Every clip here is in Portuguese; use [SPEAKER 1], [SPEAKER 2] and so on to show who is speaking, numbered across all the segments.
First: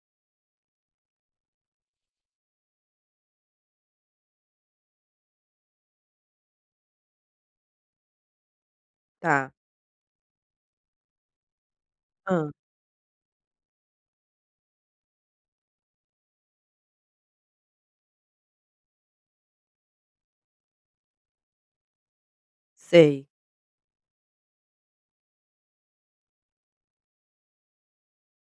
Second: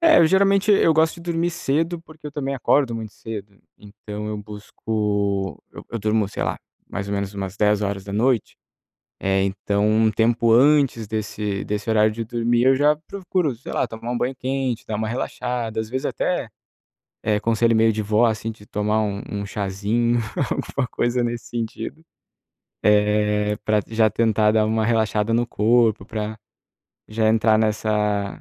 [SPEAKER 1] É, eu geralmente, eu gosto de dormir cedo, porque eu também acordo muito cedo, então eu busco eu eu durmo, sei lá, mais ou menos umas 22h, eh,
[SPEAKER 2] Tá.
[SPEAKER 1] então um tempo antes desse desse horário de
[SPEAKER 2] Hã.
[SPEAKER 1] dormir, eu já procuro, sei lá, tomar um banho quente, dar uma relaxada, às vezes até, eh, conselho meio de vó, assim, de tomar um um cházinho, alguma coisa nesse sentido.
[SPEAKER 2] Sei.
[SPEAKER 1] Eh, pra d já tentar dar uma relaxada no corpo, pra já entrar nessa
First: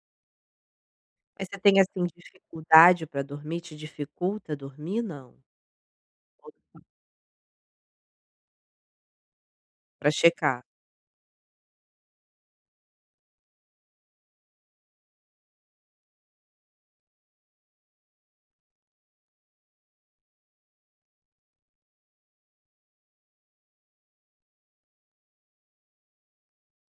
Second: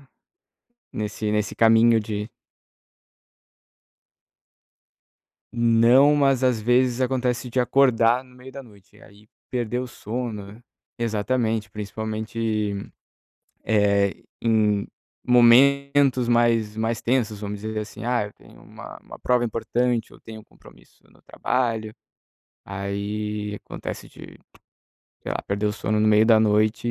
[SPEAKER 1] nesse
[SPEAKER 2] Mas
[SPEAKER 1] nesse
[SPEAKER 2] você tem,
[SPEAKER 1] caminho
[SPEAKER 2] assim,
[SPEAKER 1] de
[SPEAKER 2] dificuldade pra dormir, te dificulta dormir, não?
[SPEAKER 1] Não, mas às vezes acontece de acordar no meio da noite, e aí perder o
[SPEAKER 2] Pra
[SPEAKER 1] sono, né.
[SPEAKER 2] checar.
[SPEAKER 1] Exatamente, principalmente, eh, em momentos mais mais tensos, vamos dizer assim, "Ah, eu tenho uma uma prova importante, ou tenho um compromisso no trabalho". Aí acontece de, sei lá, perder o sono no meio da noite,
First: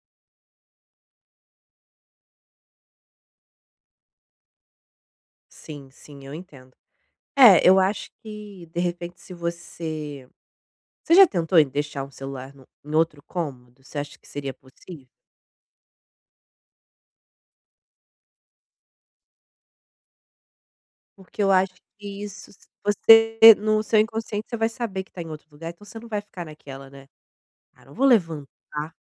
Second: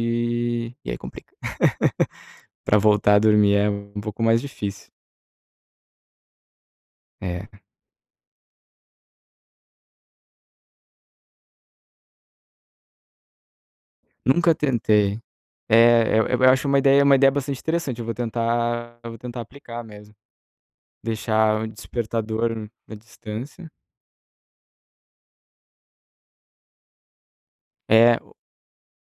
[SPEAKER 1] e aí complica. Pra voltar a dormir, é um um pouco mais difícil.
[SPEAKER 2] Sim, sim, eu entendo.
[SPEAKER 1] É.
[SPEAKER 2] É, eu acho que, de repente, se você você já tentou em deixar um celular no em outro cômodo, você acha que
[SPEAKER 1] Nunca
[SPEAKER 2] seria possível?
[SPEAKER 1] tentei. É, eu eu acho uma ideia uma ideia bastante interessante, eu vou tentar eu vou tentar aplicar mesmo.
[SPEAKER 2] Porque eu
[SPEAKER 1] Deixar o
[SPEAKER 2] acho que
[SPEAKER 1] despertador,
[SPEAKER 2] isso s
[SPEAKER 1] hum, à
[SPEAKER 2] você,
[SPEAKER 1] distância.
[SPEAKER 2] no seu inconsciente, você vai saber que tá em outro lugar, então você não vai ficar naquela, né, "Ah, não vou
[SPEAKER 1] É, o
[SPEAKER 2] levantar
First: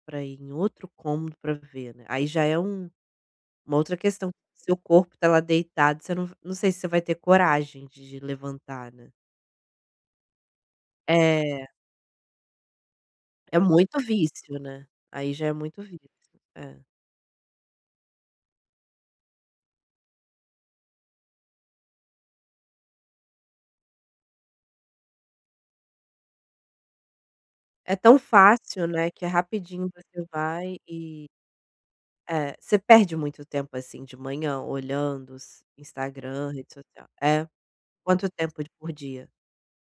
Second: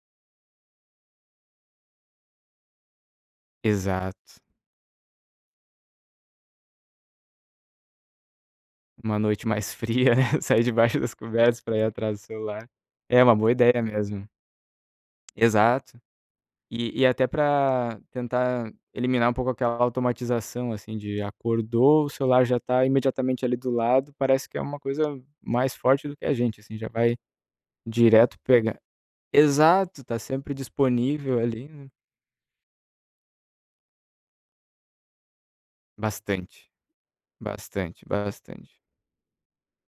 [SPEAKER 2] pra ir em outro cômodo pra ver, né", aí já é um uma outra
[SPEAKER 1] Exato.
[SPEAKER 2] questão. Seu corpo tá lá deitado você não não sei se você vai ter coragem de levantar, né.
[SPEAKER 1] Uma noite mais fria, sair debaixo das cobertas,
[SPEAKER 2] É.
[SPEAKER 1] pra ir atrás do celular. É uma boa
[SPEAKER 2] É
[SPEAKER 1] ideia
[SPEAKER 2] muito
[SPEAKER 1] mesmo.
[SPEAKER 2] vício, né. Aí já é muito
[SPEAKER 1] Exato.
[SPEAKER 2] vício. É.
[SPEAKER 1] E e até pra tentar eliminar um pouco aquela automatização, assim, de, acordou, o celular já tá imediatamente, ali, do lado, parece que é uma coisa mais forte do que a gente, assim, já vai
[SPEAKER 2] É tão
[SPEAKER 1] direto pegar
[SPEAKER 2] fácil, né, que é rapidinho,
[SPEAKER 1] exato, tá
[SPEAKER 2] você
[SPEAKER 1] sempre
[SPEAKER 2] vai e
[SPEAKER 1] disponível, ali, né.
[SPEAKER 2] Eh, você perde muito tempo, assim, de manhã, olhando s Instagram,
[SPEAKER 1] Bastante.
[SPEAKER 2] rede social é?
[SPEAKER 1] Bastante,
[SPEAKER 2] Quanto tempo
[SPEAKER 1] bastante.
[SPEAKER 2] d por dia?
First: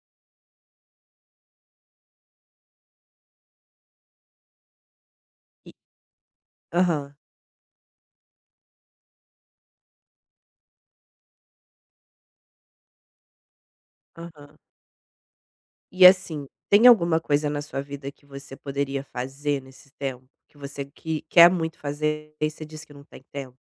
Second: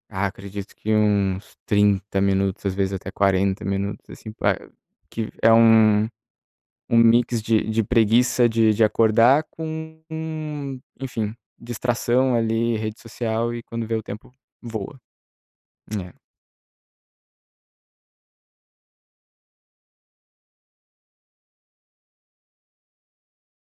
[SPEAKER 1] Ah, acredito que uns 30 minutos, às vezes até 40 minutos, assim, pra eu que é
[SPEAKER 2] E
[SPEAKER 1] um um
[SPEAKER 2] Aham.
[SPEAKER 1] mix de de preguiça de de acordar com, enfim, distração, ali, rede social, e quando vê, o tempo
[SPEAKER 2] Aham.
[SPEAKER 1] voa.
[SPEAKER 2] E
[SPEAKER 1] É.
[SPEAKER 2] assim, tem alguma coisa na sua vida que você poderia fazer nesse tempo, que você qui quer muito fazer, daí você diz que não tem tempo?